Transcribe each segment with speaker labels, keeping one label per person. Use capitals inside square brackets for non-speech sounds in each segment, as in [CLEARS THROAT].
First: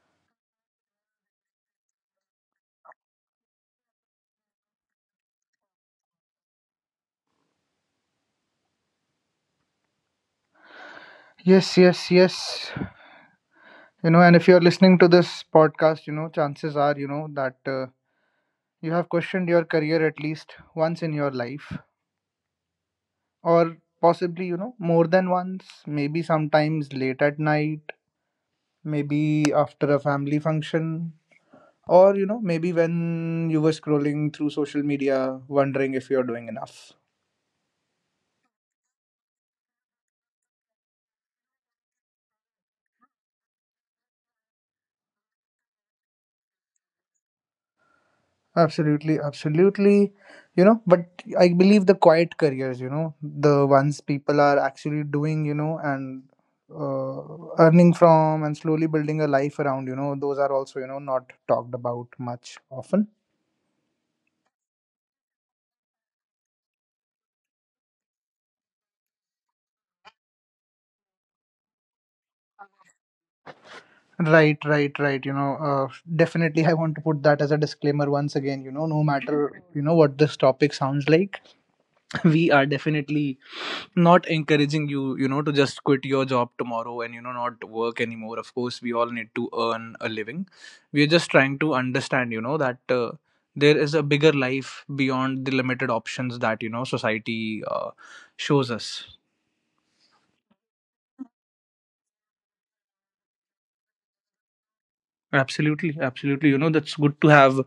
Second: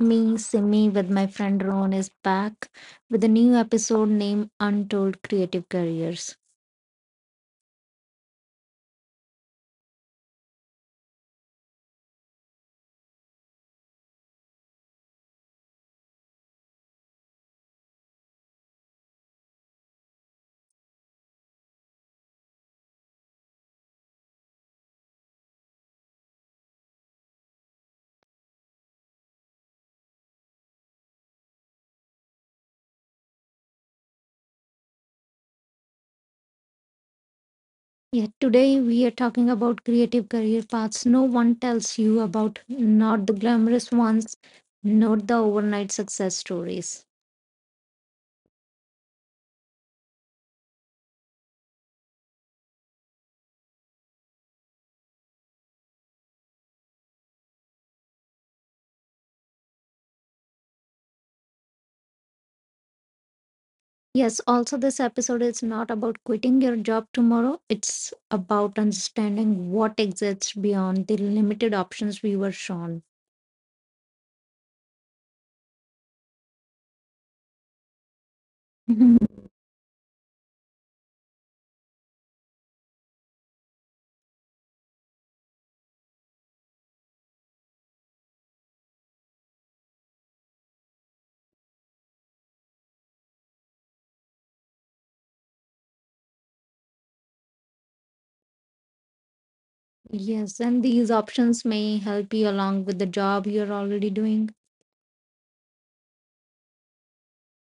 Speaker 1: Me, Simi, with my friend Ron, is back with a new episode named Untold Creative Careers.
Speaker 2: Yes, yes, yes. And if you're listening to this podcast, chances are, that you have questioned your career at least once in your life, or possibly, more than once, maybe sometimes late at night, maybe after a family function, or, maybe when you were scrolling through social media wondering if you're doing enough.
Speaker 1: Yeah, today we are talking about creative career paths no one tells you about, not the glamorous ones, not the overnight success stories.
Speaker 2: Absolutely, absolutely. But I believe the quiet careers, the ones people are actually doing, and earning from and slowly building a life around, those are also, not talked about much often.
Speaker 1: Yes, also, this episode is not about quitting your job tomorrow, it's about understanding what exists beyond the limited options we were shown.
Speaker 2: Right, right, right. Definitely I want to put that as a disclaimer once again, no
Speaker 1: [LAUGHS]
Speaker 2: matter, what this topic sounds like. [LAUGHS] We are definitely not encouraging you you know to just quit your job tomorrow, and not work anymore. Of course, we all need to earn a living. We're just trying to understand that there is a bigger life beyond the limited options that society shows us.
Speaker 1: Yes, and these options may help you along with the job you're already doing.
Speaker 2: Absolutely, absolutely. That's good to have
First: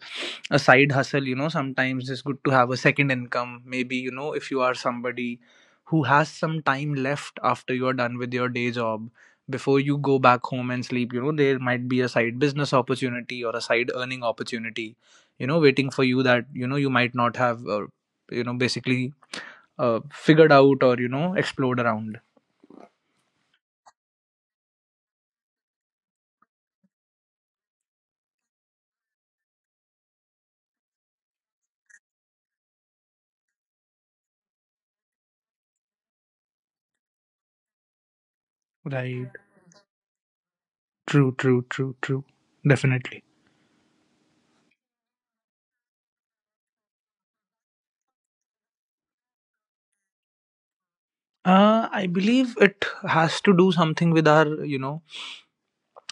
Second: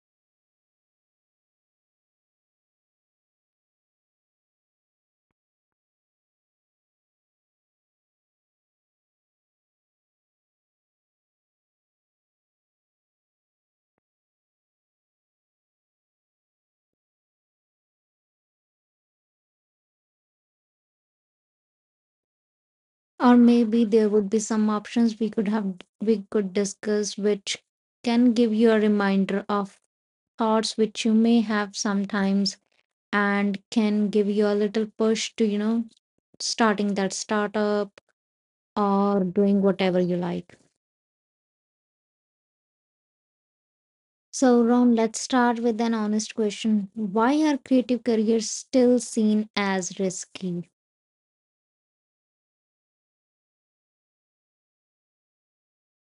Speaker 2: a side hustle. Sometimes it's good to have a second income. Maybe, if you are somebody who has some time left after you're done with your day job, before you go back home and sleep, there might be a side business opportunity or a side earning opportunity, waiting for you that, you might not have, basically figured out or, explored around.
Speaker 1: Or maybe there would be some options we could discuss which can give you a reminder of thoughts which you may have sometimes and can give you a little push to, starting that startup or
Speaker 2: Right.
Speaker 1: doing whatever you like.
Speaker 2: True, true, true, true. Definitely.
Speaker 1: So, Ron, let's start with an honest question. Why are creative careers still seen as risky?
Speaker 2: I believe it has to do something with our,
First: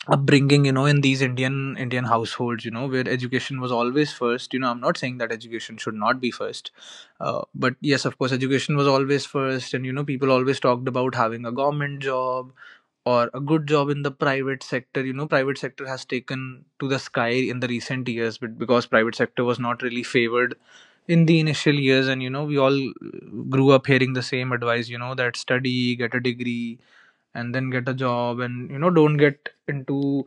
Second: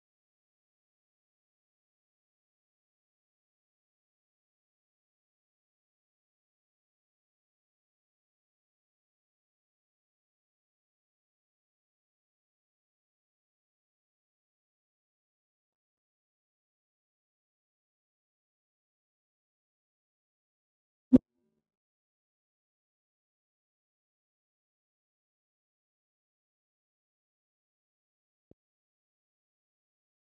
Speaker 2: upbringing, in these Indian households, where education was always first. I'm not saying that education should not be first, but yes, of course, education was always first, and people always talked about having a government job or a good job in the private sector. Private sector has taken to the sky in the recent years, but because private sector was not really favored in the initial years, and we all grew up hearing the same advice, that study, get a degree, and then get a job, and don't get into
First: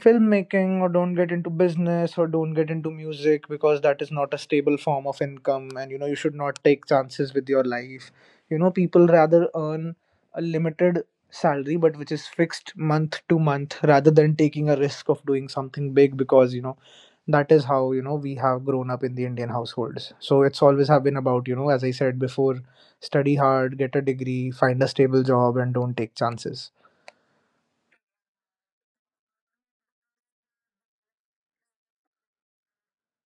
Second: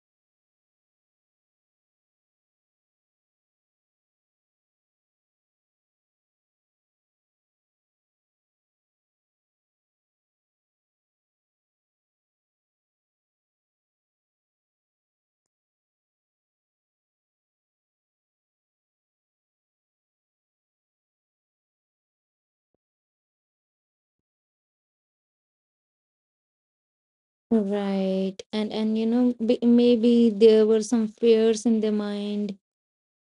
Speaker 2: filmmaking, or don't get into business, or don't get into music, because that is not a stable form of income. And you should not take chances with your life. People rather earn a limited salary, but which is fixed month to month, rather than taking a risk of doing something big, because that is how we have grown up in the Indian households. So it's always have been about, as I said before, study hard, get a degree, find a stable job, and don't take chances.
Speaker 1: Right. And you know maybe there were some fears in their mind,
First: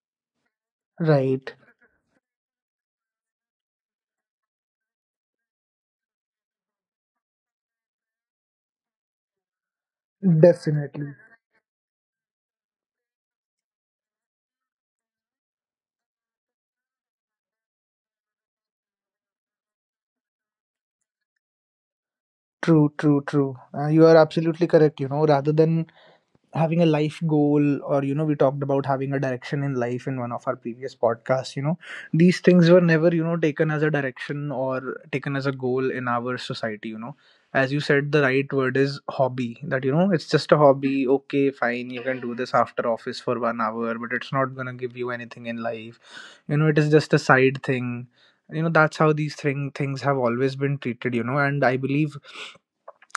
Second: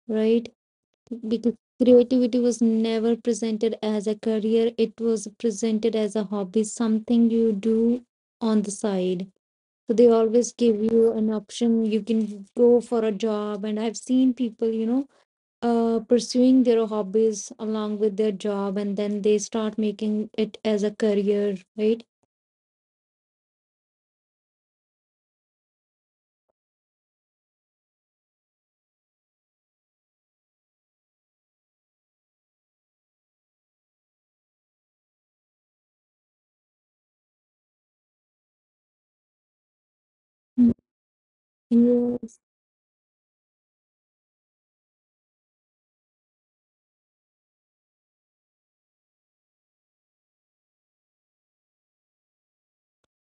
Speaker 1: right?
Speaker 2: Right.
Speaker 1: Because creativity was never presented as a career. It was presented as a hobby, something you do on the side. So they always give you
Speaker 2: Definitely.
Speaker 1: an option. You can go for a job. And I've seen people, you know, pursuing their hobbies along with their job, and then they start making it as a career, right?
Speaker 2: True, true, true. You are absolutely correct. Rather than having a life goal, or, we talked about having a direction in life in one of our previous podcasts, these things were never, taken as a direction or taken as a goal in our society. As you said, the right word is hobby, that, it's just a
Speaker 1: Mm.
Speaker 2: hobby. Okay, fine, you can
Speaker 1: Yes,
Speaker 2: do this after office for 1 hour, but it's not going to give you anything in life. It is just a side thing. That's how these things have always been treated. And I believe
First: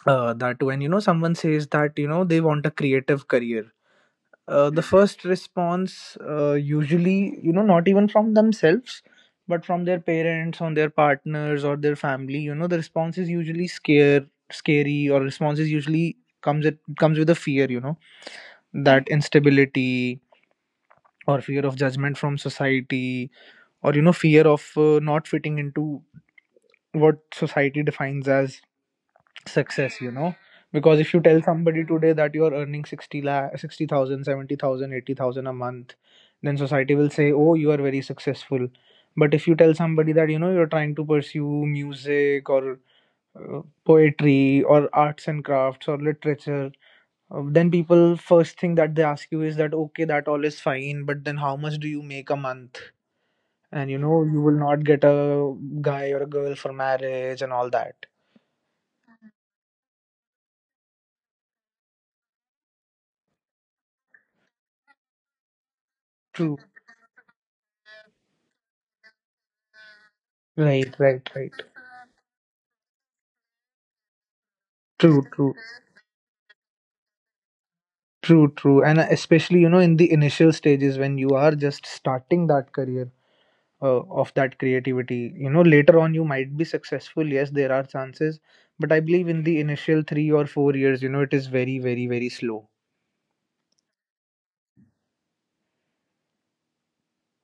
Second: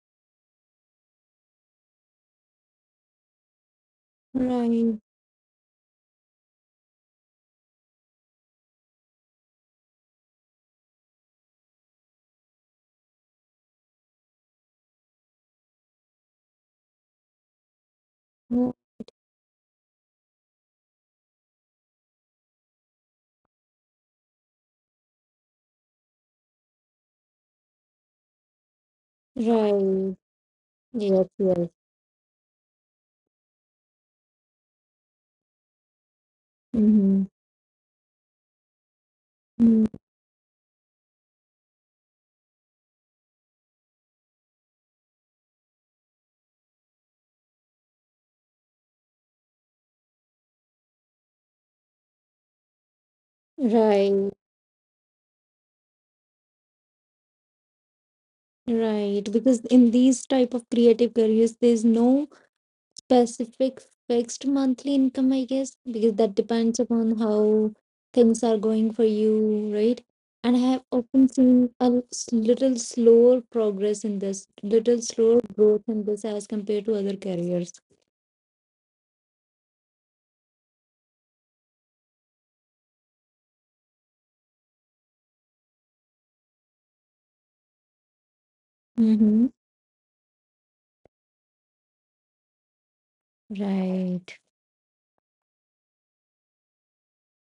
Speaker 2: that when someone says that they want a creative career, the
Speaker 1: right.
Speaker 2: first response, usually, not even from themselves but from their parents on their partners or their family, the response is usually scare scary, or response is usually comes it comes with a fear, that instability, or fear of judgment from society, or fear of, not fitting into what society defines as success.
Speaker 1: Right.
Speaker 2: Because if you
Speaker 1: Yes,
Speaker 2: tell
Speaker 1: yes.
Speaker 2: somebody today that you're earning 60 lakh, sixty thousand, seventy thousand, 80000 a month, then society will
Speaker 1: Mm-hmm.
Speaker 2: say, oh, you are very successful. But if you tell
Speaker 1: Mm,
Speaker 2: somebody that you're trying to pursue music, or poetry, or arts and crafts, or literature, then people, first thing that they ask you is that, okay, that all is fine, but then how much do you make a month? And
Speaker 1: right,
Speaker 2: you will not get a guy or a girl for marriage and all that.
Speaker 1: right. Because in these type of creative careers, there's no specific fixed monthly income, I guess, because that
Speaker 2: True.
Speaker 1: depends upon how things are going for you, right? And I have
Speaker 2: Right,
Speaker 1: often
Speaker 2: right, right.
Speaker 1: seen a little slower progress in this, little
Speaker 2: True,
Speaker 1: slower
Speaker 2: true,
Speaker 1: growth in this as compared to other careers.
Speaker 2: true, true. And especially, in the initial stages when you are just starting that career, of that creativity, later on you might be successful. Yes, there are chances. But I believe in
Speaker 1: Mm-hmm.
Speaker 2: the initial 3 or 4 years, it is very, very, very slow.
Speaker 1: Right.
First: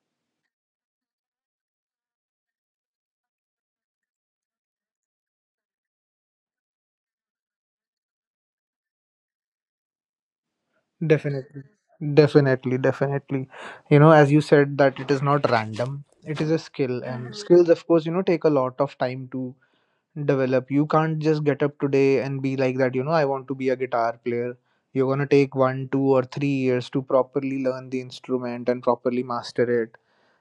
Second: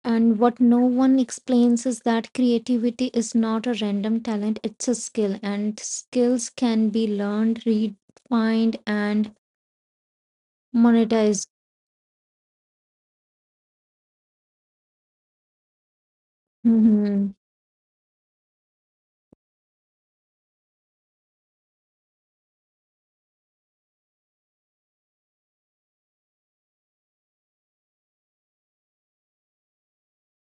Speaker 1: And what no one explains is that creativity is not a random talent, it's a skill, and skills can be learned, refined, and monetized.
Speaker 2: Definitely. Definitely, definitely. As you said, that it is not random, it is a skill. And
Speaker 1: Mhm.
Speaker 2: Skills, of course, take a lot of time to develop. You can't just get up today and be like that, I want to be a guitar player. You're going to take 1, 2, or 3 years to properly learn the instrument and properly master it,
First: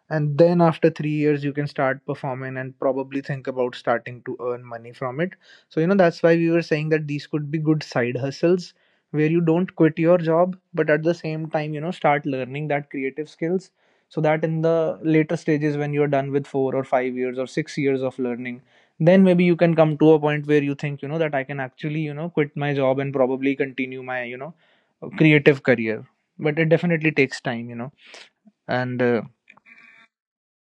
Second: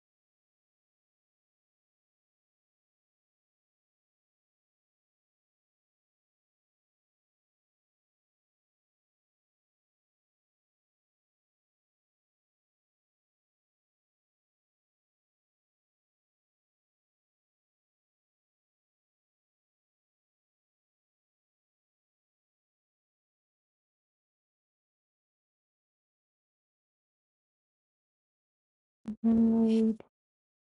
Speaker 2: and then after 3 years you can start performing and probably think about starting to earn money from it. So that's why we were saying that these could be good side hustles, where you don't quit your job, but at the same time start learning that creative skills, so that in the later stages when you're done with 4 or 5 years or 6 years of learning, then maybe you can come to a point where you think that I can actually quit my job and probably continue my, creative career. But it definitely takes time, and uh,
Speaker 1: Right.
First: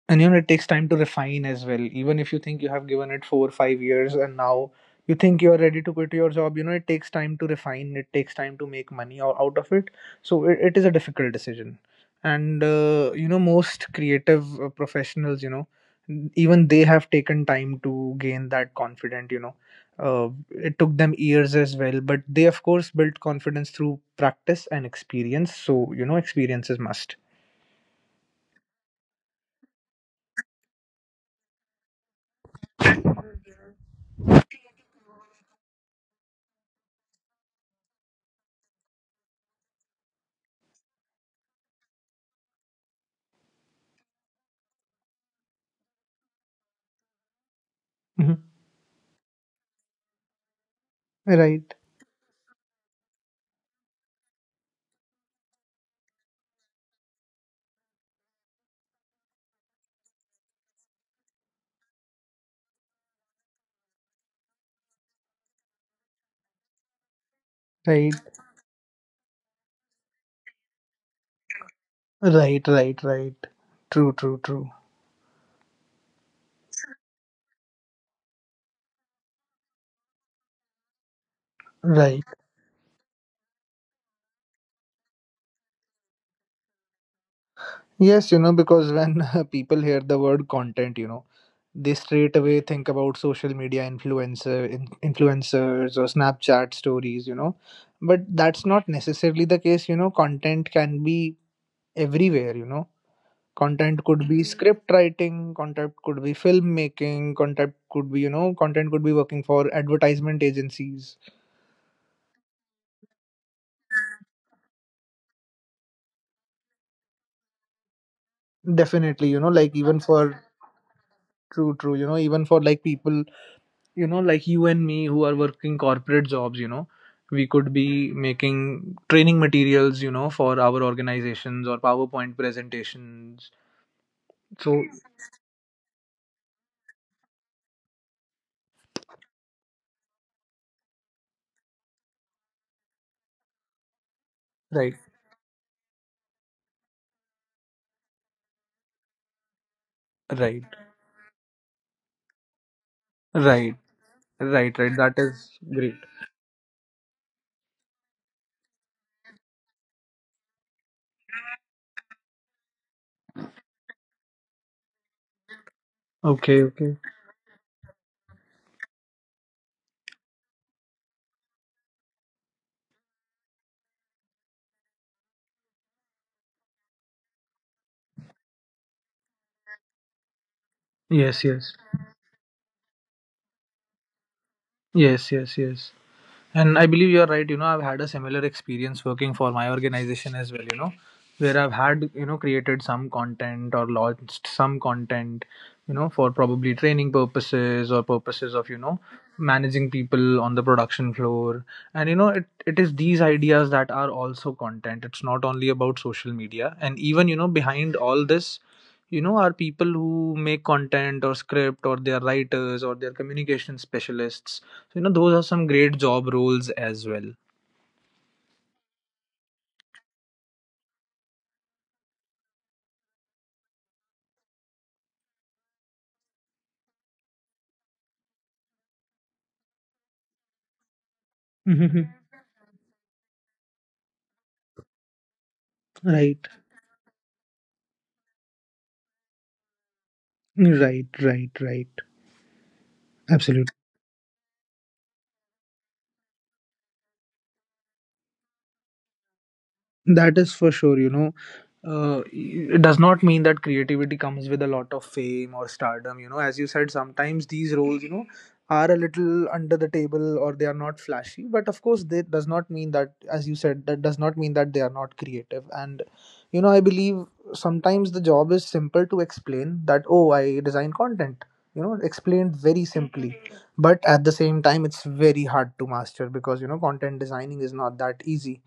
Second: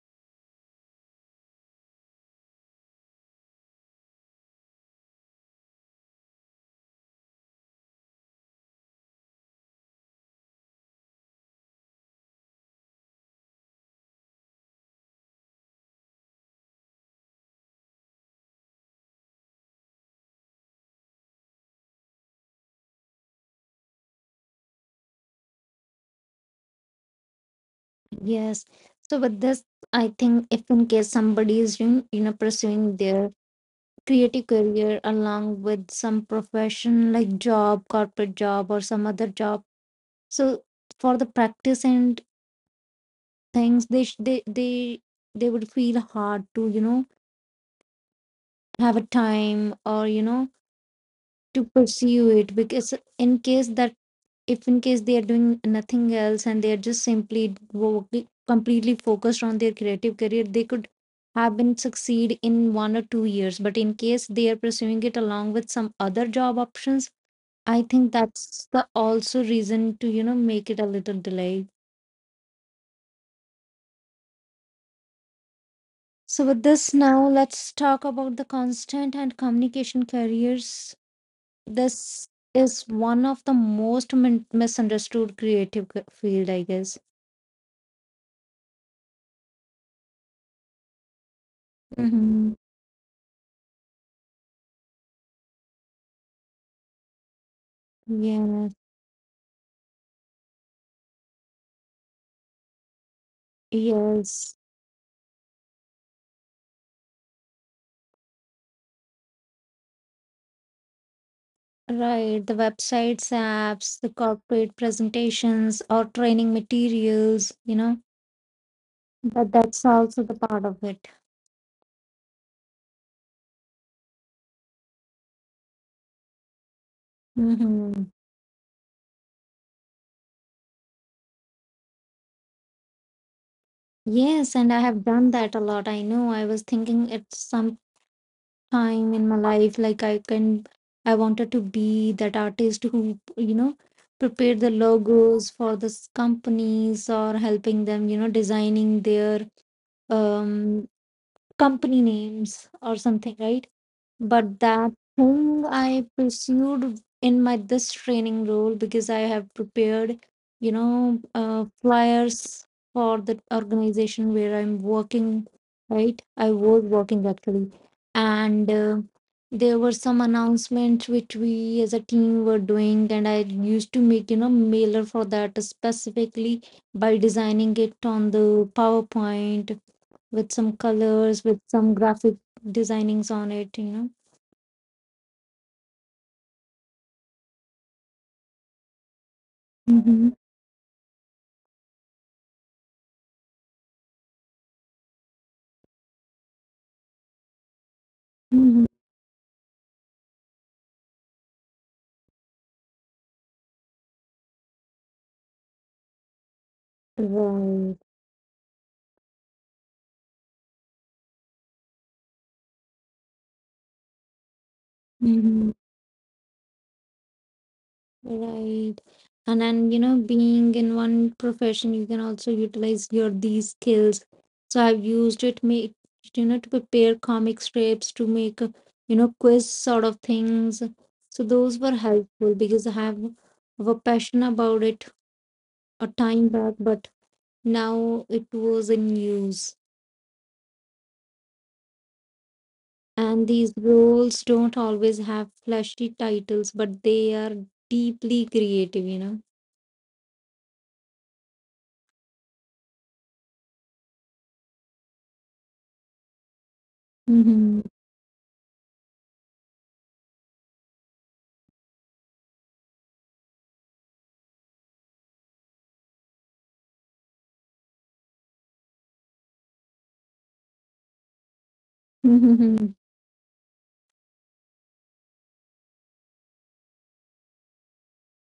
Speaker 2: and it takes time to refine as well. Even if you think you have given it 4 or 5 years and now you think you are ready to quit your job, it takes time to refine, it takes time to make money out of it. So it is a difficult decision. And most creative professionals, even they have taken time to gain that confidence, it took them years as well, but they of course built confidence through practice and experience. So experience is must.
Speaker 1: Yes. So, with this, I think if in case somebody is doing, you know, pursuing their creative career along with some profession like job, corporate job, or some other job, so for the practice and things, they they would feel hard to you know
Speaker 2: Mhm.
Speaker 1: have a time or you know to
Speaker 2: Right,
Speaker 1: pursue it because in case that if in case they are doing nothing else and they are just simply completely focused on their creative career they could have been succeed in 1 or 2 years, but in case they are pursuing it along with some other job options, I think
Speaker 2: right.
Speaker 1: that's the also reason to, you know, make it a little delay.
Speaker 2: Right, right, right. True, true, true.
Speaker 1: So with this, now let's talk about the constant and communication careers.
Speaker 2: Right.
Speaker 1: This is one of the most misunderstood creative field, I guess.
Speaker 2: Yes, because when [LAUGHS] people hear the word content, they straight
Speaker 1: Mm-hmm.
Speaker 2: away think about social media influencers or Snapchat stories. But that's
Speaker 1: Yeah.
Speaker 2: not necessarily the case. Content can be everywhere. Content could be
Speaker 1: Yes.
Speaker 2: script writing, content could be filmmaking, content could be working for advertisement agencies.
Speaker 1: Right. The websites, apps, the corporate presentations, or training materials, you know,
Speaker 2: Definitely.
Speaker 1: but
Speaker 2: Like,
Speaker 1: that's
Speaker 2: even
Speaker 1: also
Speaker 2: for
Speaker 1: the part of it.
Speaker 2: true, true, even for like people, like you and me who are working corporate jobs, we could be
Speaker 1: Mm-hmm.
Speaker 2: making training materials, for our organizations or PowerPoint presentations.
Speaker 1: Yes, and
Speaker 2: So,
Speaker 1: I have done that a lot. I know I was thinking it's some time in my life like I can, I wanted to be that artist who, you know, prepare the
Speaker 2: right,
Speaker 1: logos for this companies or helping them, you know, designing their
Speaker 2: right,
Speaker 1: um, company names or something,
Speaker 2: right,
Speaker 1: right? But
Speaker 2: right, right,
Speaker 1: that
Speaker 2: that is
Speaker 1: thing
Speaker 2: great.
Speaker 1: I pursued in my this training role because I have prepared, you know, flyers for the organization where I'm working, right, I
Speaker 2: Okay,
Speaker 1: was
Speaker 2: okay.
Speaker 1: working actually. And there were some announcements which we as a team were doing and I used to make, you know, mailer for that specifically by designing it on the PowerPoint with some
Speaker 2: Yes, yes,
Speaker 1: colors with some graphic designings on it, you know.
Speaker 2: yes, yes, yes. And I believe you're right. I've had a similar experience working for my organization as
Speaker 1: Mhm.
Speaker 2: well, where I've had, created some content or launched some content, for probably training purposes or purposes of,
Speaker 1: Mhm.
Speaker 2: managing people on the production floor. And, it is these ideas that are also content. It's not only about social media. And even, behind
Speaker 1: Right.
Speaker 2: all this, are people who make content or script, or they're writers or they're communication specialists. So, those are some
Speaker 1: Mhm.
Speaker 2: great job roles as well. [LAUGHS]
Speaker 1: Right. And then, you know, being in one profession, you can also utilize your these skills. So I've used it make, you know, to prepare comic strips, to make you know quiz sort of things. So those were
Speaker 2: Mhm.
Speaker 1: helpful because I have a passion about it a
Speaker 2: Right,
Speaker 1: time back, but now it was in use.
Speaker 2: right, right, right.
Speaker 1: And
Speaker 2: Absolutely.
Speaker 1: these roles don't always have flashy titles, but they are deeply creative, you know.
Speaker 2: That is for sure. It does not mean that creativity comes with a lot of fame or stardom, you know. As you said, sometimes these
Speaker 1: Mm-hmm.
Speaker 2: roles, you
Speaker 1: [LAUGHS]
Speaker 2: know, are a little under the table or they are not flashy, but of course that does not mean, that as you said, that does not mean that they are not creative. And you know, I believe sometimes the job is simple to explain, that oh, I design content, you know, explained very
Speaker 1: Mm-hmm.
Speaker 2: simply. But at the same time, it's very hard to master, because you know, content designing is not that easy,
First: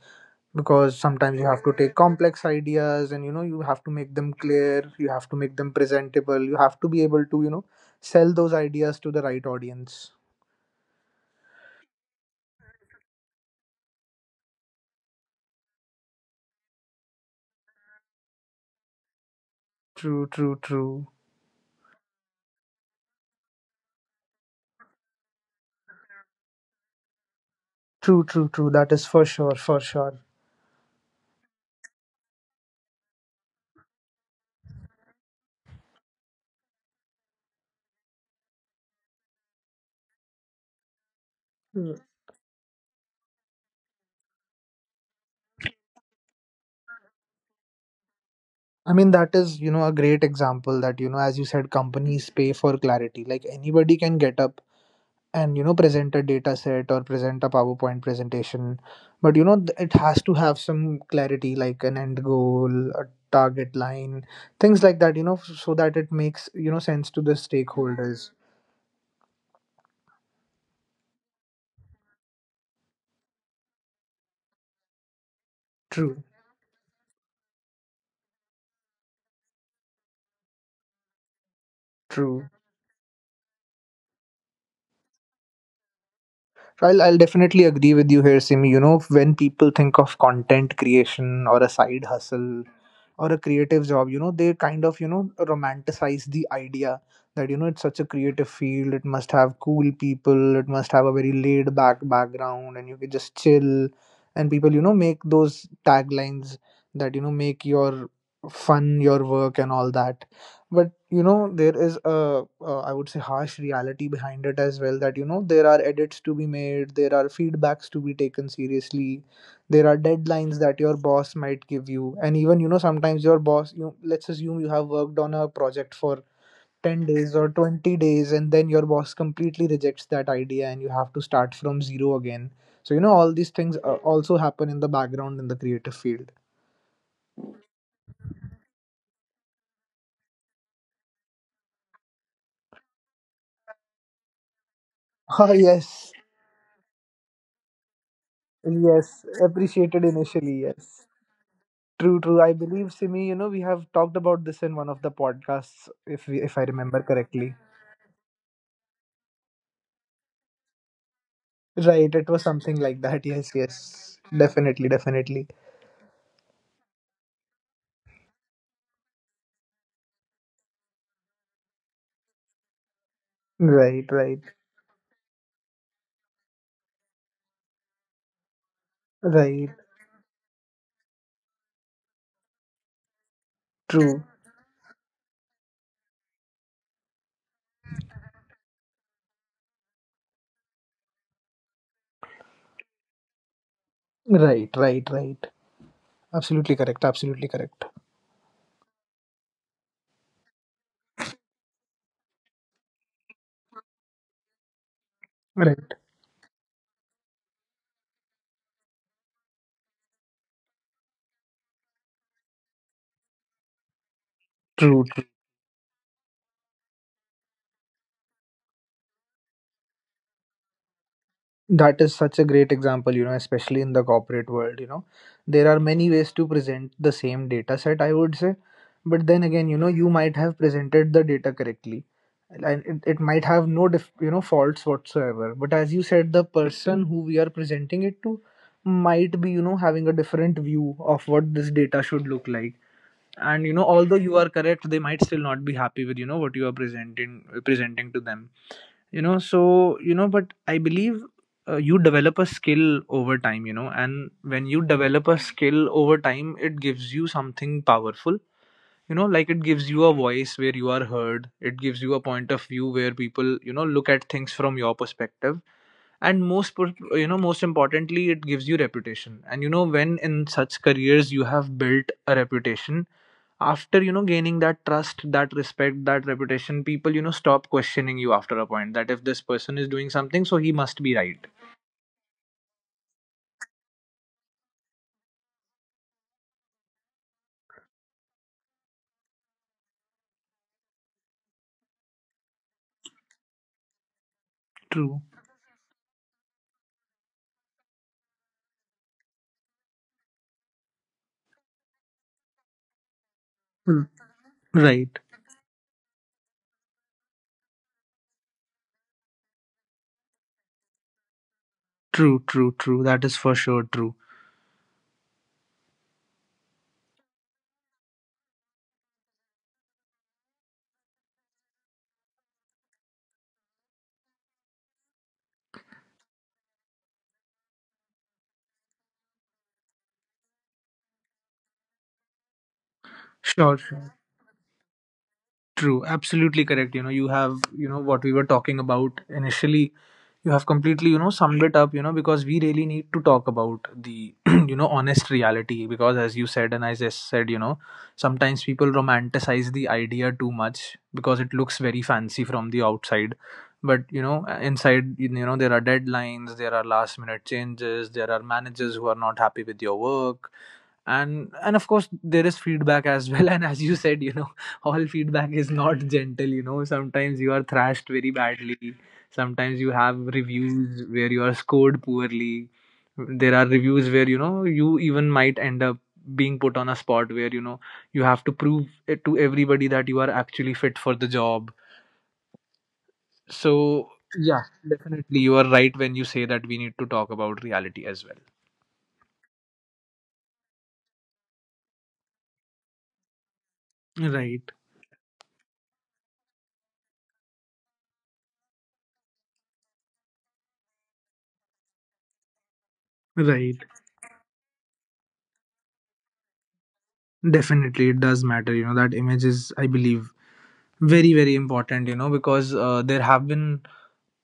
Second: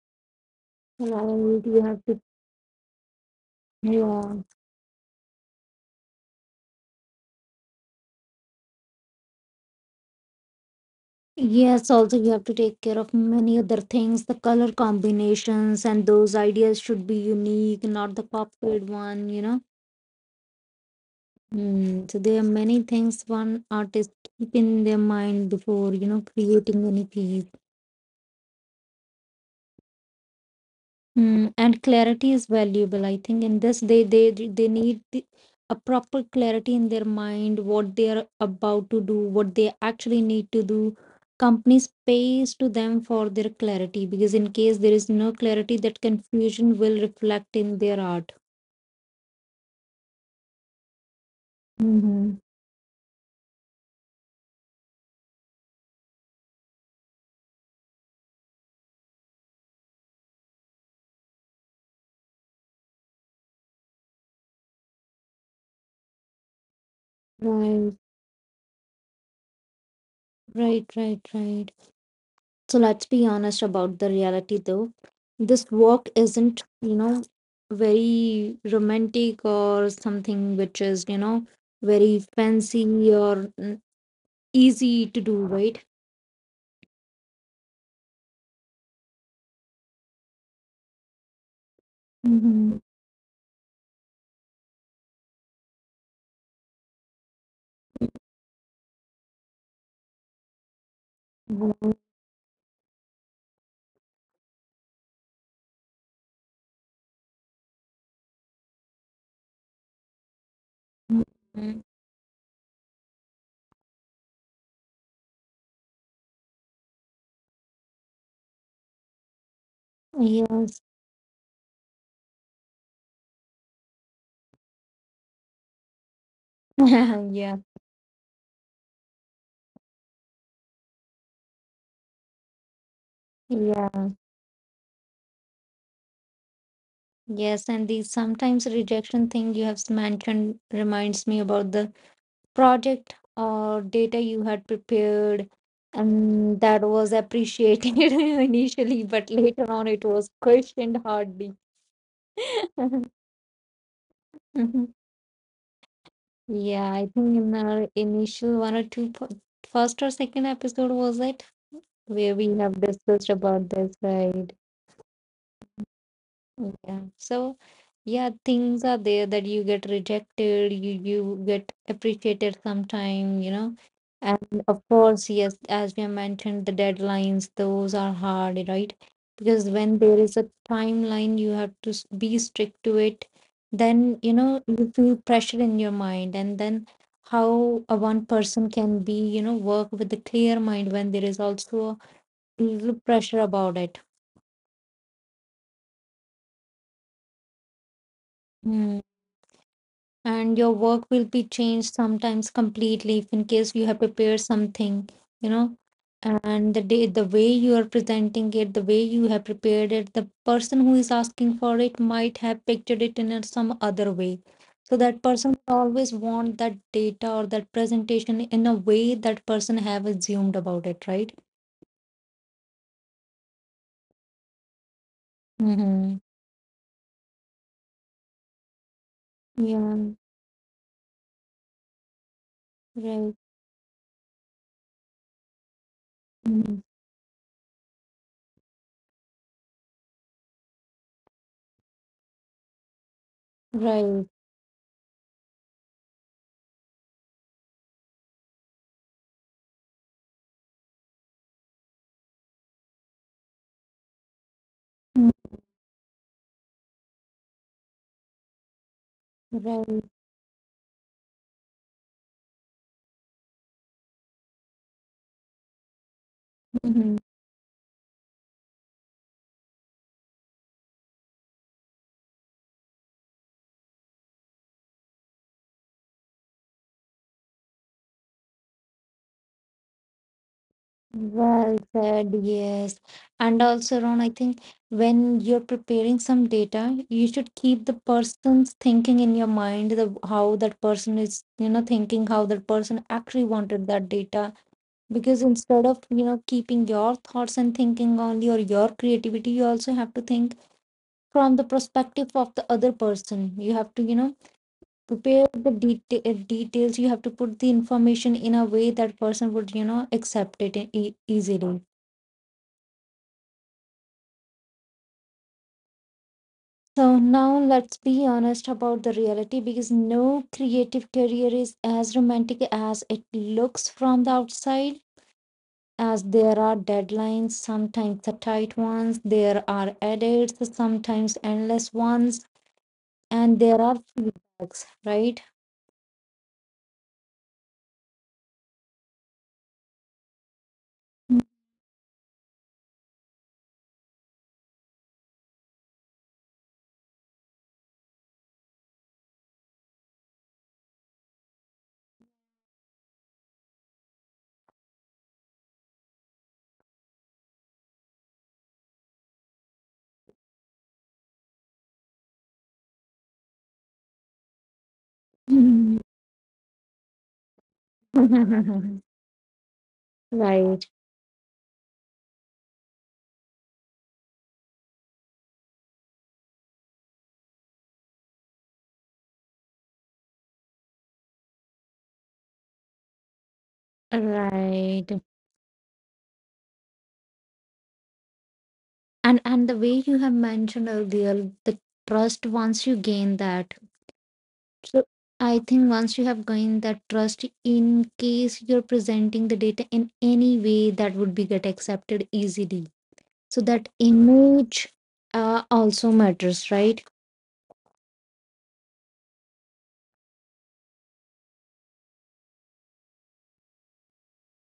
Speaker 2: because sometimes you have
Speaker 1: Right,
Speaker 2: to
Speaker 1: you
Speaker 2: take
Speaker 1: have to,
Speaker 2: complex ideas and you know, you have to make them
Speaker 1: yeah.
Speaker 2: clear, you have to make them presentable, you have to be able to, you know, sell those ideas to the right audience.
Speaker 1: Yes, also you have to take care of many other things, the color combinations, and those ideas should be unique, not the copied one, you know.
Speaker 2: True, true, true,
Speaker 1: Mm, so there are many things one artist keep in their mind before, you know, creating any piece.
Speaker 2: true, true, true, that is for sure, for sure.
Speaker 1: Mm, and clarity is valuable. I think in this they need a proper clarity in their mind, what they are about to do, what they actually need to do. Companies
Speaker 2: Mm.
Speaker 1: pays to them for their clarity because in case there is no clarity, that confusion will reflect in their art.
Speaker 2: I mean, that is, you know, a great example that, you know, as you said,
Speaker 1: Mm-hmm.
Speaker 2: companies pay for clarity. Like, anybody can get up and, you know, present a data set or present a PowerPoint presentation, but you know, it has to have some clarity, like an end goal, a target line, things like that, you know, so that it makes, you know, sense to the
Speaker 1: Right.
Speaker 2: stakeholders.
Speaker 1: Right, right, right. So let's be honest about the reality though. This walk
Speaker 2: True,
Speaker 1: isn't, you know, very romantic or something which is, you know, very
Speaker 2: true.
Speaker 1: fancy or easy to do, right?
Speaker 2: So I'll definitely agree with you here, Simi. You know, when people think of content creation or a side
Speaker 1: Mm-hmm.
Speaker 2: hustle or a creative job, you know, they kind of, you know, romanticize the idea, that you know, it's such a creative field, it must have cool people, it must have a very laid back background and you can just chill, and people, you know, make those taglines, that you know, make your fun your work and all that. But you know, there is a I would say, harsh reality behind it as well, that you know, there are edits to be made, there are feedbacks to be taken seriously, there are
Speaker 1: Yes.
Speaker 2: deadlines that your boss might give you. And even, you know, sometimes your boss, you, let's assume you have worked on a project for 10
Speaker 1: [LAUGHS] Yeah.
Speaker 2: days or 20 days and then your boss completely rejects that idea and you have to start from zero again. So you know, all these things
Speaker 1: Yeah.
Speaker 2: also happen in the background in the creative field.
Speaker 1: Yes. And the sometimes rejection thing you have mentioned reminds me about the project or data you had prepared
Speaker 2: [LAUGHS] Oh yes.
Speaker 1: and that was appreciated [LAUGHS] initially, but
Speaker 2: Yes,
Speaker 1: later on it was
Speaker 2: appreciated initially,
Speaker 1: questioned
Speaker 2: yes.
Speaker 1: hardly.
Speaker 2: True, true, I
Speaker 1: [LAUGHS]
Speaker 2: believe, Simi, you know, we have talked about this in one of the podcasts, if we, if I
Speaker 1: Yeah, I
Speaker 2: remember
Speaker 1: think in
Speaker 2: correctly.
Speaker 1: our initial one or two first or second episode was it, where
Speaker 2: Right,
Speaker 1: we
Speaker 2: it was
Speaker 1: have
Speaker 2: something like
Speaker 1: discussed
Speaker 2: that,
Speaker 1: about
Speaker 2: yes,
Speaker 1: this,
Speaker 2: yes.
Speaker 1: right?
Speaker 2: Definitely, definitely.
Speaker 1: Yeah, so yeah, things are there that you get rejected, you get appreciated sometime, you know.
Speaker 2: Right,
Speaker 1: And
Speaker 2: right,
Speaker 1: of course, yes, as we have mentioned, the deadlines, those are hard, right? Because
Speaker 2: right.
Speaker 1: when there is a timeline you have to be strict to it, then you
Speaker 2: True.
Speaker 1: know you feel pressure in your mind, and then how a one person can be, you know, work with a clear mind when there is also a little pressure about it.
Speaker 2: Right, right, right. Absolutely correct. Absolutely correct.
Speaker 1: Hmm. And your work will be changed sometimes completely if in case you have prepared something, you know,
Speaker 2: Right.
Speaker 1: and the way you are presenting it, the way you have prepared it, the person who is asking for it might have pictured it in a some other way, so that
Speaker 2: True, true.
Speaker 1: person always want that data or that presentation in a way that person have assumed about it, right?
Speaker 2: That is such a great example, you know, especially in the corporate world, you know. There are
Speaker 1: Mm-hmm.
Speaker 2: many ways to present the same data set, I would say. But then again,
Speaker 1: Yeah,
Speaker 2: you know, you might have presented the data correctly. And it,
Speaker 1: right.
Speaker 2: it might have no, you know, faults whatsoever. But as you said, the
Speaker 1: Mhm.
Speaker 2: person who we are presenting it to might be, you know, having a different view of what this data should look like. And you know,
Speaker 1: Right.
Speaker 2: although you are correct, they might still not be happy with, you know, what you are presenting, presenting to them, you know. So you know, but I believe, you develop a skill over time, you know, and when you
Speaker 1: Mhm.
Speaker 2: develop a skill over time, it gives you something powerful, you know. Like, it
Speaker 1: Right.
Speaker 2: gives you a voice where you are heard, it gives you a point of view where people, you know, look at things from your perspective. And
Speaker 1: Mhm.
Speaker 2: you know, most importantly, it gives you reputation. And you know, when in such careers you have built a reputation, after you know, gaining that trust, that respect, that reputation, people, you know, stop questioning you after a point, that if this person is doing something, so he must be right.
Speaker 1: Well said, yes. And also, Ron, I think when you're preparing some data, you should keep the person's thinking in your mind, the how that person is, you know, thinking how that person actually wanted that data. Because
Speaker 2: True.
Speaker 1: instead of, you know, keeping your thoughts and thinking only or your creativity, you also have to think from the perspective of the other person. You have to, you
Speaker 2: Mm,
Speaker 1: know,
Speaker 2: right.
Speaker 1: prepare the detail details. You have to put the information in a way that person would, you know, accept it easily.
Speaker 2: True, true, true, that is for sure, true.
Speaker 1: So now let's be honest about the reality because no creative career is as romantic as it looks from the outside, as there are deadlines, sometimes the tight ones, there are edits, sometimes endless ones, and there are
Speaker 2: Sure, sure.
Speaker 1: feedbacks, right?
Speaker 2: True, absolutely correct. You know, you have, you know, what we were talking about initially, you have completely, you know, summed it up, you know, because we really need to talk about the [CLEARS THROAT] you know, honest reality, because as you said, and as I just said, you know, sometimes people romanticize the idea too much because it looks very fancy from the outside. But you know, inside, you know, there are deadlines, there are last minute changes, there are managers who are not happy with your work. And of course, there is feedback as well. [LAUGHS] And as you said, you know, all feedback is
Speaker 1: Mhm.
Speaker 2: not gentle, you know, sometimes you are thrashed very
Speaker 1: [LAUGHS]
Speaker 2: badly. Sometimes you have
Speaker 1: Right,
Speaker 2: reviews where you are scored poorly, there are reviews where, you know, you even might end up being put on a spot where, you know, you have to prove it to everybody that you are actually fit for the job. So, yeah,
Speaker 1: right.
Speaker 2: definitely you are right when you say that we need to talk about reality as
Speaker 1: And the way you have mentioned earlier, the trust once you gain that.
Speaker 2: well. Right,
Speaker 1: So I think once you have gained that trust, in case you're presenting the data in any way that would be get accepted easily. So that
Speaker 2: right.
Speaker 1: image also matters, right?
Speaker 2: Definitely, it does matter. You know, that image is, I believe, very, very important, you know, because there have been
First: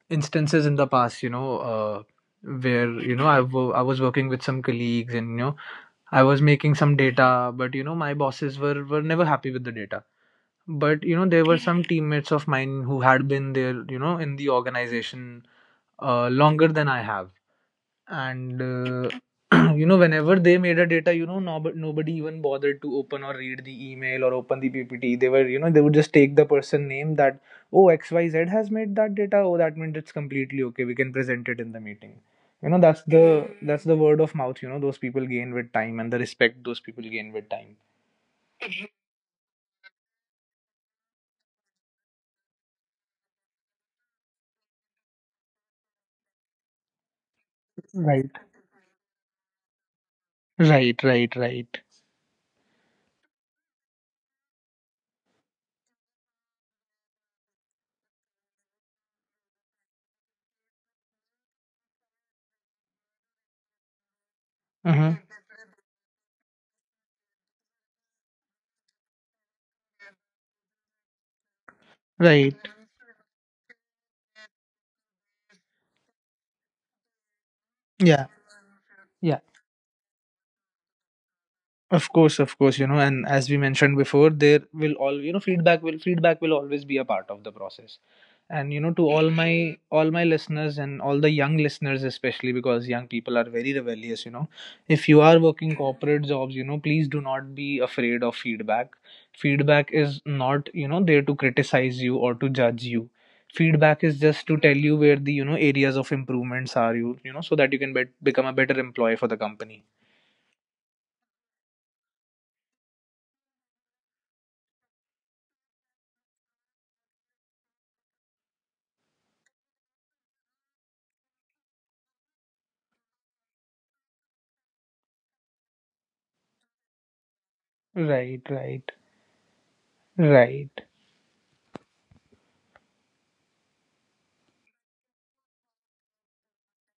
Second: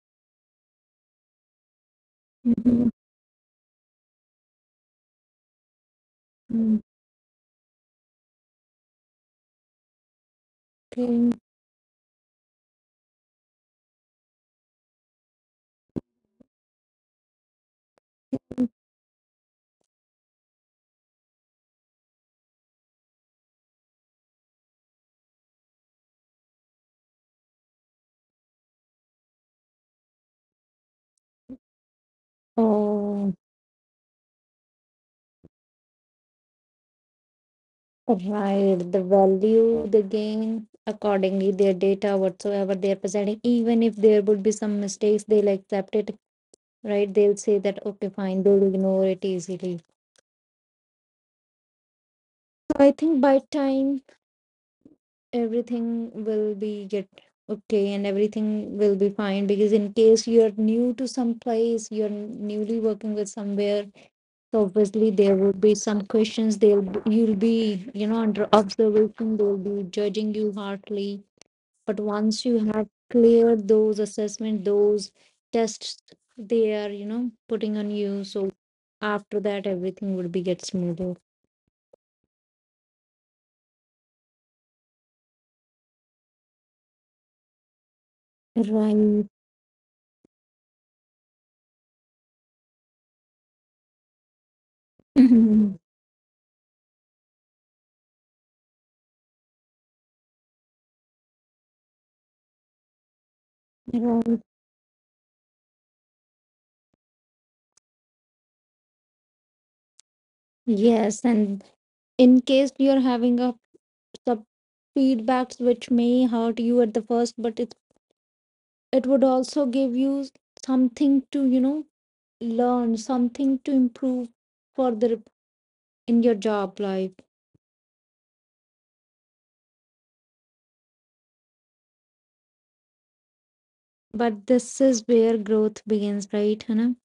Speaker 2: instances in the past, you know,
Speaker 1: Mhm.
Speaker 2: where, you know, I I was working with some colleagues and, you know, I was making
Speaker 1: Mm,
Speaker 2: some data, but, you know, my bosses were never happy with the data. But, you know,
Speaker 1: thank
Speaker 2: there were some teammates of mine who had been there, you know, in the organization longer than I have. And
Speaker 1: you.
Speaker 2: [CLEARS THROAT] you know, whenever they made a data, you know, nobody even bothered to open or read the email or open the PPT they were, you know, they would just take the person name, that oh, XYZ has made that data, oh, that means it's completely okay, we can present it in the meeting. You know, that's
Speaker 1: Oh,
Speaker 2: the, that's the word of mouth, you know, those people gain with time, and the respect those people gain with time.
Speaker 1: right. The value they gain accordingly, their data, whatsoever they're presenting, even if there would be some mistakes, they'll accept it, right? They'll say that, okay,
Speaker 2: Right,
Speaker 1: fine, they'll ignore it easily.
Speaker 2: right, right, right.
Speaker 1: So I think by time everything will be get okay and everything will be fine because in case you're new to some place, you're newly working with somewhere, so obviously
Speaker 2: Uh-huh.
Speaker 1: there would be some questions, they'll you'll be, you know, under observation, they'll be judging you harshly. But once
Speaker 2: Right.
Speaker 1: you have cleared those assessment, those tests they are, you know, putting on you,
Speaker 2: Yeah.
Speaker 1: so after
Speaker 2: Yeah.
Speaker 1: that everything would be get smoother,
Speaker 2: Of course, you know, and as we mentioned before, there will, all you know, feedback will, feedback will always be a part of the process. And you know, to
Speaker 1: right?
Speaker 2: all my, all my listeners and all the young listeners, especially because young people are very rebellious, you know. If you are working
Speaker 1: [LAUGHS]
Speaker 2: corporate jobs, you know, please do not be afraid of feedback. Feedback is not, you know, there to criticize you or to judge you. Feedback is
Speaker 1: Right.
Speaker 2: just to tell you where the, you know, areas of improvements are, you know, so that you can bet become a better employee for the company.
Speaker 1: Yes, and in case you're having a sub feedbacks which may hurt you at the first, but it would also give you something to, you know, learn, something to improve further in your job life.
Speaker 2: Right, right. Right.
Speaker 1: But this is where growth begins, right, Hannah?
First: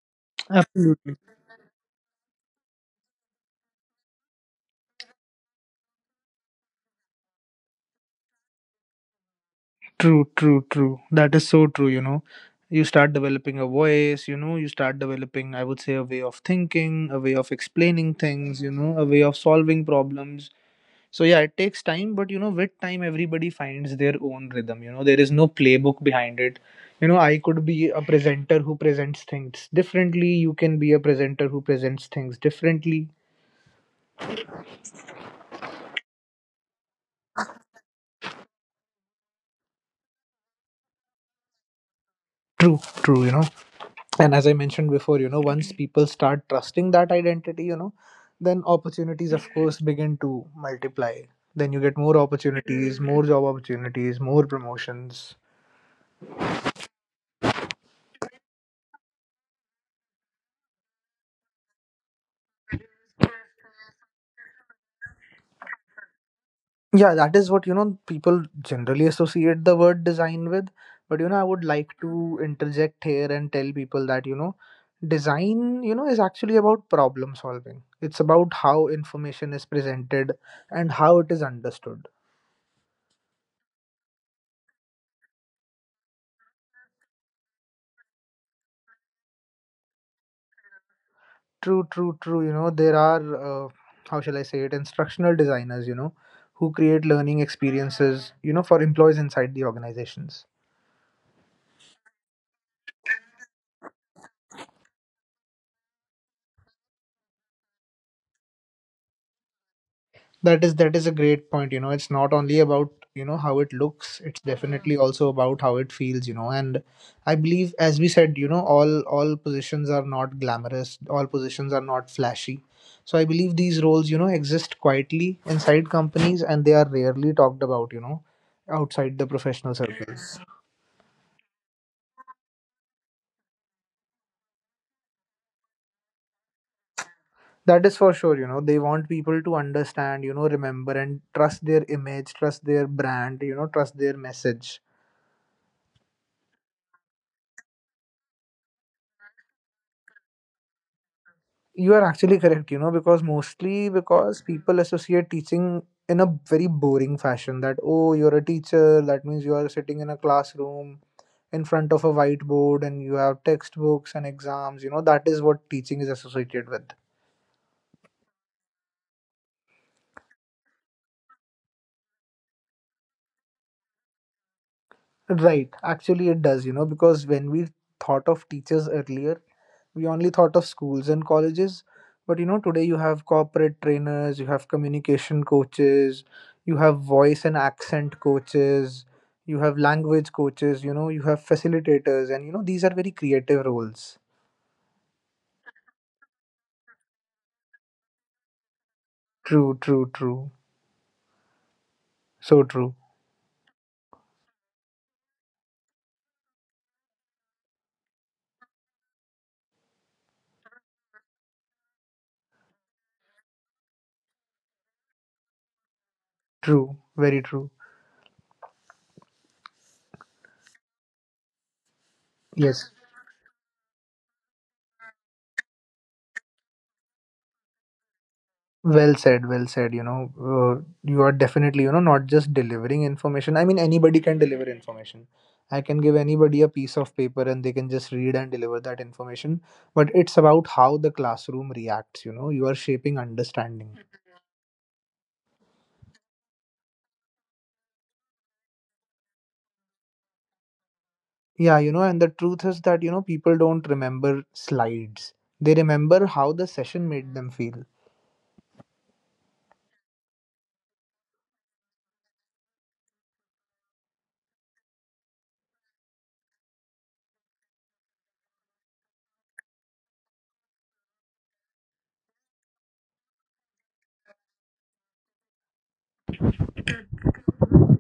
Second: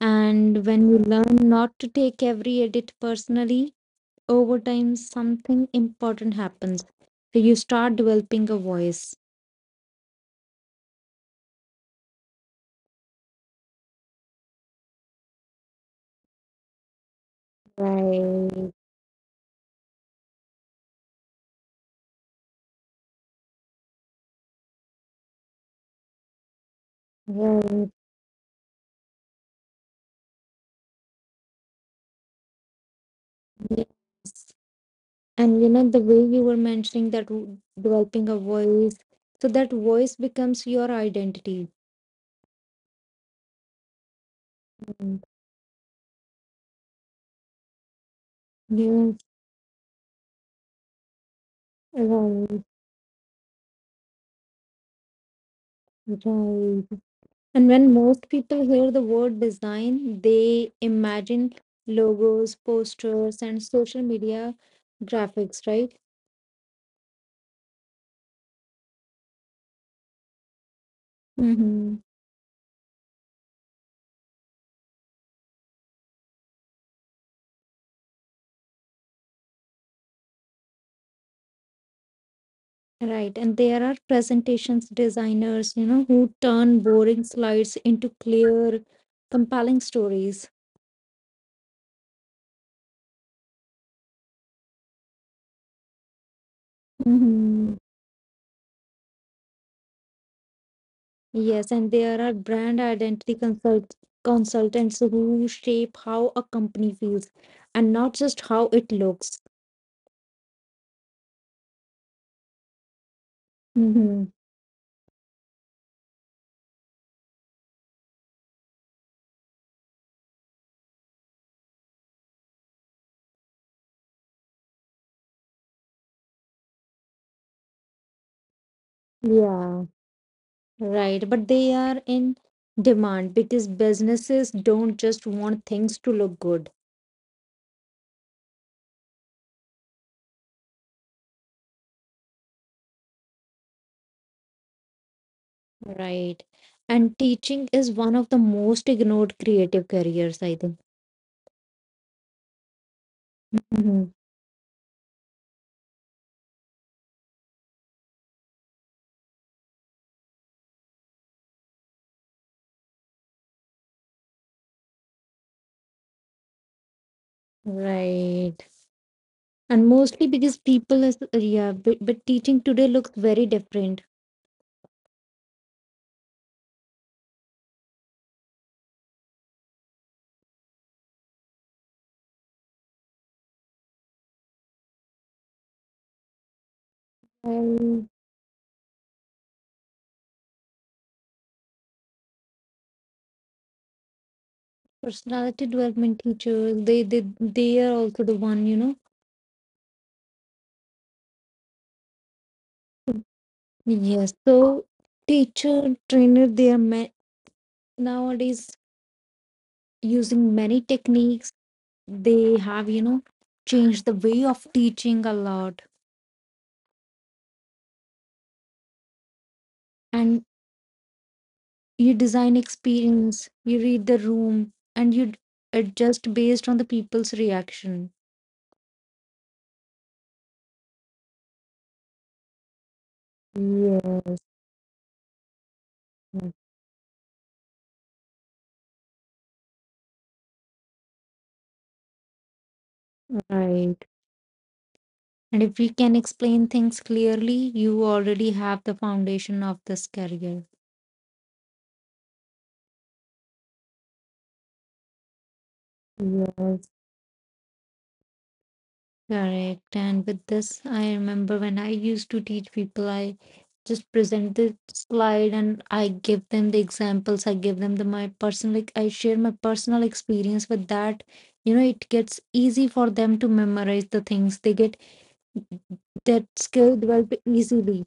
Speaker 1: And when you
Speaker 2: Absolutely.
Speaker 1: learn not to take every edit personally, over time something important happens, so you start developing a voice,
Speaker 2: True, true, true. That is so true, you know. You start developing a voice, you know, you start developing, I would say, a way of thinking, a way of explaining
Speaker 1: right,
Speaker 2: things, you know, a way of solving problems. So, yeah, it takes time, but, you know, with time, everybody finds their own rhythm. You know, there is no playbook behind it. You know, I could
Speaker 1: right,
Speaker 2: be a presenter who presents things differently. You can be a presenter who presents things differently.
Speaker 1: yes. And you know, the way you were mentioning that developing a voice, so that voice becomes your identity.
Speaker 2: True, true, you know. And as I mentioned
Speaker 1: Mm.
Speaker 2: before, you know, once people start trusting that identity, you know, then
Speaker 1: Yes,
Speaker 2: opportunities, of course, begin to multiply. Then you get more
Speaker 1: right,
Speaker 2: opportunities, more job opportunities, more promotions.
Speaker 1: right. And when most people hear the word design, they imagine logos, posters, and social media graphics, right?
Speaker 2: Yeah, that is what, you know, people generally associate the word design with. But you know, I would like
Speaker 1: Mm-hmm.
Speaker 2: to interject here and tell people that, you know, design, you know, is actually about problem solving. It's about how information is presented and how it is understood.
Speaker 1: Right. And there are presentations designers, you know, who turn boring slides into clear, compelling stories.
Speaker 2: True, true, true. You know, there are, how shall I say it, instructional designers, you know, who create learning
Speaker 1: Mm-hmm.
Speaker 2: experiences, you know, for employees inside the organizations.
Speaker 1: Yes, and there are brand identity consultants who shape how a company feels and not just how it looks.
Speaker 2: That is, that is a great point, you know. It's not only about, you know, how it looks,
Speaker 1: Hmm.
Speaker 2: it's definitely also about how it feels, you know. And I believe, as we said, you know, all positions are not glamorous, all positions are not flashy. So I believe these roles, you know, exist quietly inside companies and they are rarely talked about, you know, outside the professional
Speaker 1: Yeah,
Speaker 2: circles.
Speaker 1: right. But they are in demand because businesses don't just want things to look good,
Speaker 2: That is for sure, you know. They want people to understand, you know, remember and trust their image, trust their brand, you know, trust their message.
Speaker 1: right? And teaching is one of the most ignored creative careers, I think.
Speaker 2: You are actually correct, you know, because mostly
Speaker 1: Hmm.
Speaker 2: because people associate teaching in a very boring fashion, that oh, you're a teacher, that means you are sitting in a classroom in front of a whiteboard and you have textbooks and exams, you know, that is what teaching is associated with.
Speaker 1: Right. And mostly because people is, yeah, but teaching today looks very different.
Speaker 2: Right, actually, it does, you know, because when we thought of teachers earlier, we only thought of schools and colleges. But you know, today you have corporate trainers, you have communication coaches, you have voice and
Speaker 1: Um,
Speaker 2: accent coaches, you have language coaches, you know, you have facilitators, and you know, these are very creative roles.
Speaker 1: personality development teachers they they are also the one, you know.
Speaker 2: True, true, true, so true.
Speaker 1: Yes, so teacher, trainer, they are nowadays using many techniques, they have, you know, changed the way of teaching a lot.
Speaker 2: True, very true.
Speaker 1: And you design
Speaker 2: Yes.
Speaker 1: experience, you read the room, and you adjust based on the people's reaction,
Speaker 2: Well said, well said. You know, you are definitely, you know, not just delivering information. I mean, anybody
Speaker 1: yes,
Speaker 2: can deliver information. I can give anybody a piece of paper and they can just read and deliver that information. But it's about how the classroom reacts, you know, you are shaping understanding.
Speaker 1: right. And if we can explain things clearly, you already have the foundation of this career.
Speaker 2: Yeah, you know, and the truth is that, you know, people don't remember slides, they remember how the
Speaker 1: Yes,
Speaker 2: session made them feel.
Speaker 1: correct. And with this, I remember when I used to teach people, I just present the slide and I give them the examples. I give them the my personal, like I share my personal experience with that. You know, it gets easy for them to memorize the things. They get that skill developed easily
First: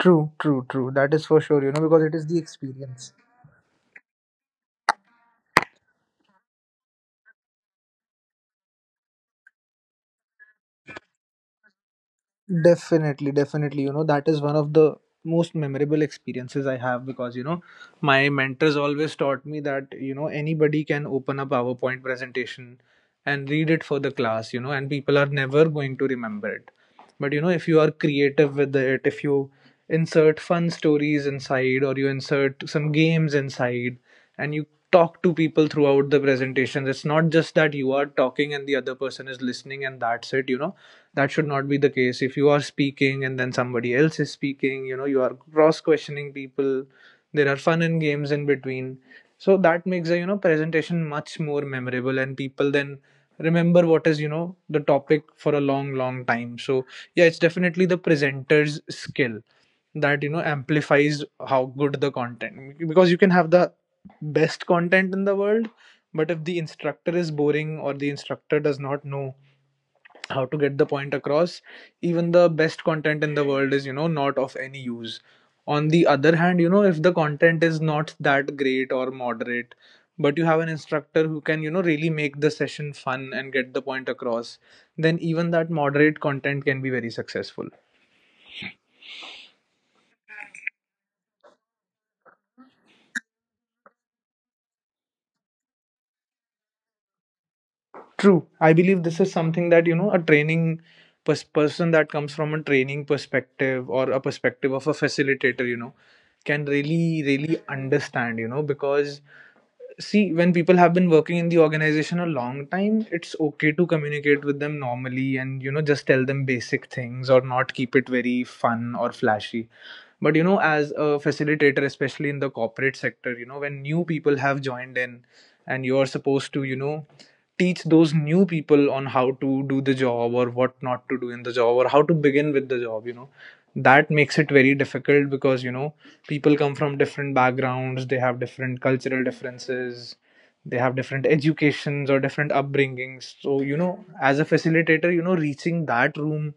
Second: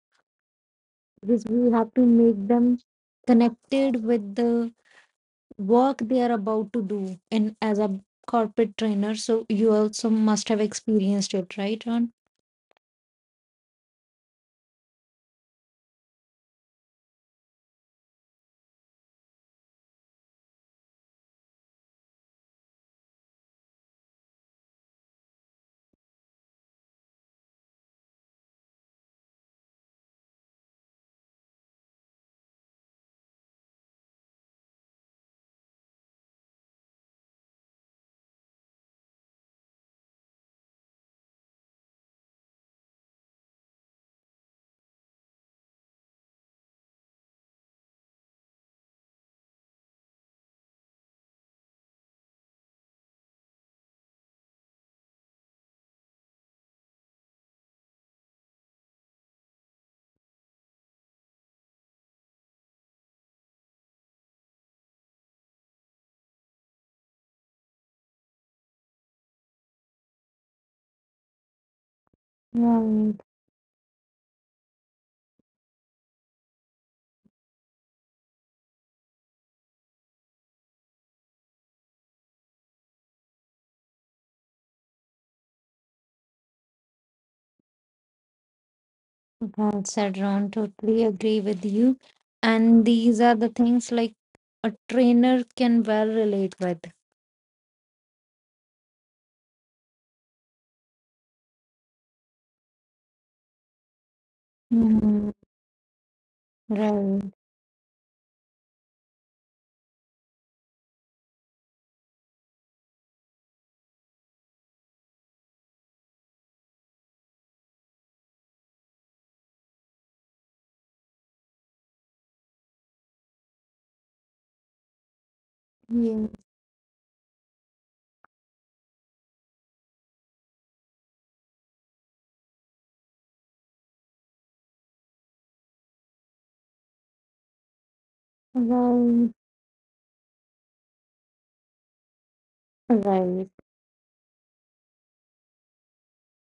Speaker 2: True, true, true. That is for
Speaker 1: because
Speaker 2: sure,
Speaker 1: we
Speaker 2: you know,
Speaker 1: have
Speaker 2: because
Speaker 1: to
Speaker 2: it is the
Speaker 1: make them
Speaker 2: experience.
Speaker 1: connected with the work they are about to do. And as a corporate trainer, so you also must have experienced it, right, Ron?
Speaker 2: Definitely, definitely. That is one of the most memorable experiences I have because, my mentors always taught me that, anybody can open a PowerPoint presentation and read it for the class, and people are never going to remember it. But, if you are creative with it, if you insert fun stories inside or you insert some games inside and you talk to people throughout the presentations, it's not just that you are talking and the other person is listening and that's it. That should not be the case. If you are speaking and then somebody else is speaking, you are cross questioning people, there are fun and games in between. So that makes a presentation much more memorable, and people then remember what is the topic for a long, long time. So, yeah, it's definitely the presenter's skill that amplifies how good the content. Because you can have the best content in the world, but if the instructor is boring or the instructor does not know how to get the point across, even the best
Speaker 1: Right.
Speaker 2: content in the world is not of any use. On the other hand, if the content is not that great or moderate, but you have an instructor who can really make the session fun and get the point across, then even that moderate content can be very successful.
Speaker 1: Well said, Ron. Totally agree with you. And these are the things like a trainer can well relate with.
Speaker 2: True. I believe this is something that, a training person that comes from a training perspective or a perspective of a
Speaker 1: Mhm.
Speaker 2: facilitator, can really,
Speaker 1: Right.
Speaker 2: really understand, because see, when people have been working in the organization a long time, it's okay to communicate with them normally and, just tell them basic things or not keep it very fun or flashy. But, as a facilitator, especially in the corporate sector, when new people have joined in and you're
Speaker 1: Yeah.
Speaker 2: supposed to, teach those new people on how to do the job or what not to do in the job or how to begin with the job. That makes it very difficult because people come from different backgrounds, they have different cultural
Speaker 1: Right.
Speaker 2: differences, they have different educations or different upbringings.
Speaker 1: Right.
Speaker 2: So as a facilitator, reaching that room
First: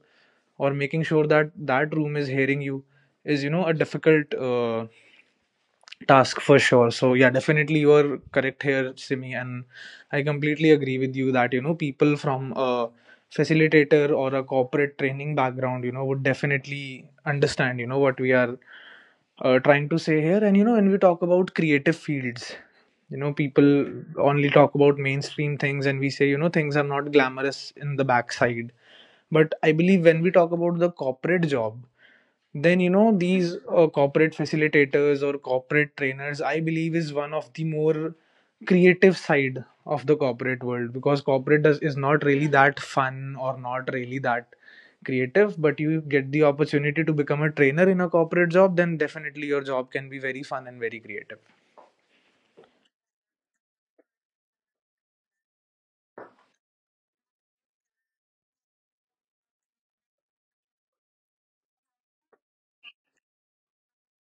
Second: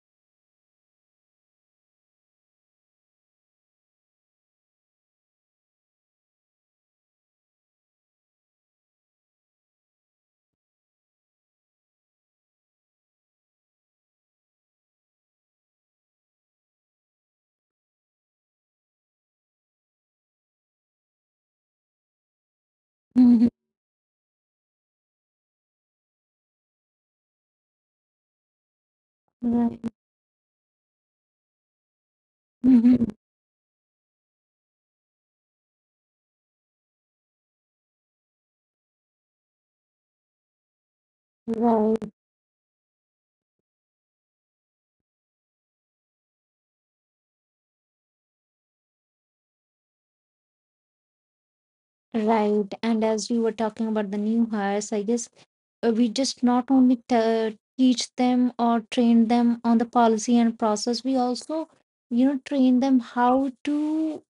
Speaker 2: or making sure that that room is hearing you is a difficult task for sure. So, yeah, definitely you are correct here, Simi. And I completely agree with you that people from a facilitator or a corporate training background would definitely understand what we are trying to say here. And when we talk about creative fields,
Speaker 1: Mhm.
Speaker 2: people only talk about mainstream things, and we say things are not glamorous in the backside. But I
Speaker 1: Right.
Speaker 2: believe when we talk about the corporate job, then
Speaker 1: Mhm.
Speaker 2: these corporate facilitators or corporate trainers, I believe, is one of the more creative side of the corporate world. Because corporate does, is
Speaker 1: Right.
Speaker 2: not really that fun or not really that creative. But you get the opportunity to become a trainer in a corporate job, then definitely your job can be very fun and very creative.
Speaker 1: Right. And as we were talking about the new hires, I guess we just not only teach them or train them on the policy and process, we also, you know, train them how to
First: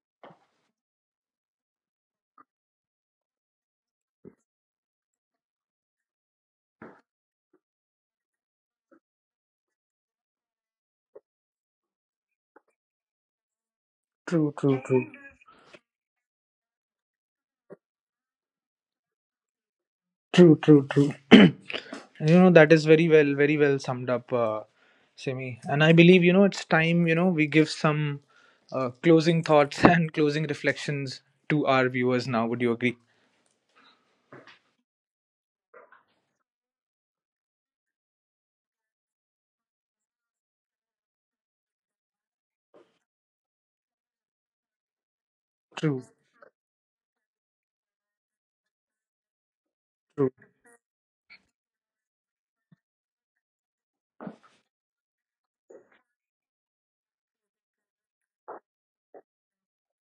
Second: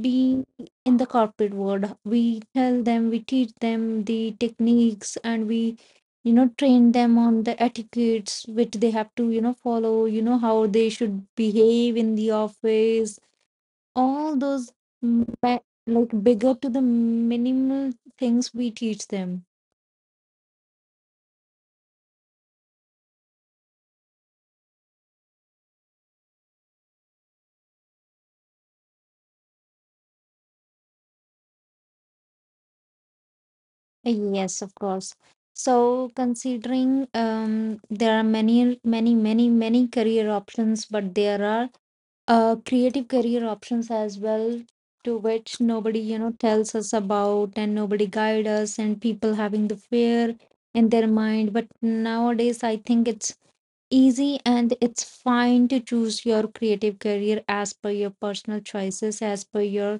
Speaker 1: be in the corporate world, we tell them, we teach them the techniques, and we, you know, train them on the etiquettes which they have to, you know, follow, you know, how they should behave in the office, all
Speaker 2: True,
Speaker 1: those
Speaker 2: true, true.
Speaker 1: m- ba- like bigger to the minimal things we teach them.
Speaker 2: True, true, true. [CLEARS THROAT] That is very well, very well summed up, Simi. And I believe, it's time, we give some closing thoughts [LAUGHS] and closing reflections to our viewers now. Would you agree?
Speaker 1: Yes, of course. So considering um, there are many many many many career options, but there are creative career options as well to which nobody,
Speaker 2: True,
Speaker 1: you know, tells us about, and nobody guide us, and people having the
Speaker 2: true.
Speaker 1: fear in their mind, but nowadays I think it's easy and it's fine to choose your creative career as per your personal choices, as per your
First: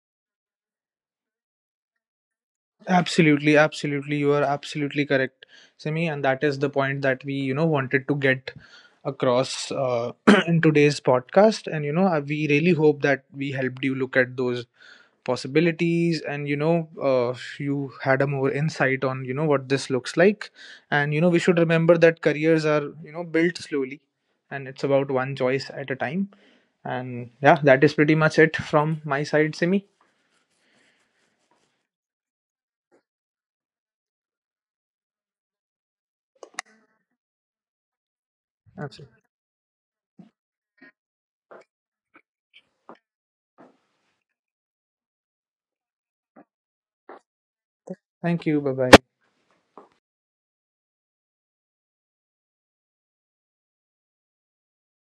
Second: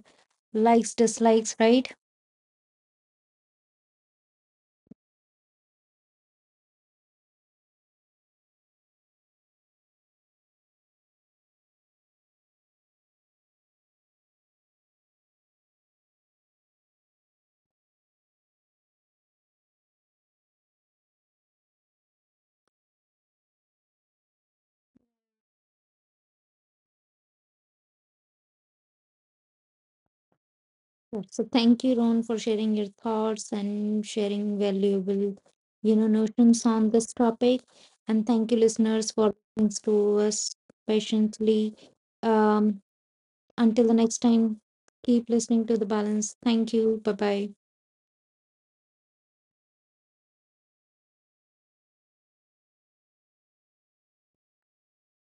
Speaker 1: likes, dislikes, right?
Speaker 2: Absolutely, absolutely. You are absolutely correct, Simi. And that is the point that we, wanted to get across [CLEARS THROAT] in today's podcast. And, we really hope that we helped you look at those possibilities, and you had a more insight on what this looks like. And we should remember that careers are built slowly, and it's about one choice at a time. And, yeah, that is pretty much it from my side, Simi.
Speaker 1: So thank you, Ron, for sharing your thoughts and sharing valuable, you know, notions on this topic. And thank you, listeners,
Speaker 2: Absolutely.
Speaker 1: for listening to us patiently. Um, until the next time, keep listening to The Balance. Thank you. Bye bye.
Speaker 2: Thank you. Bye bye.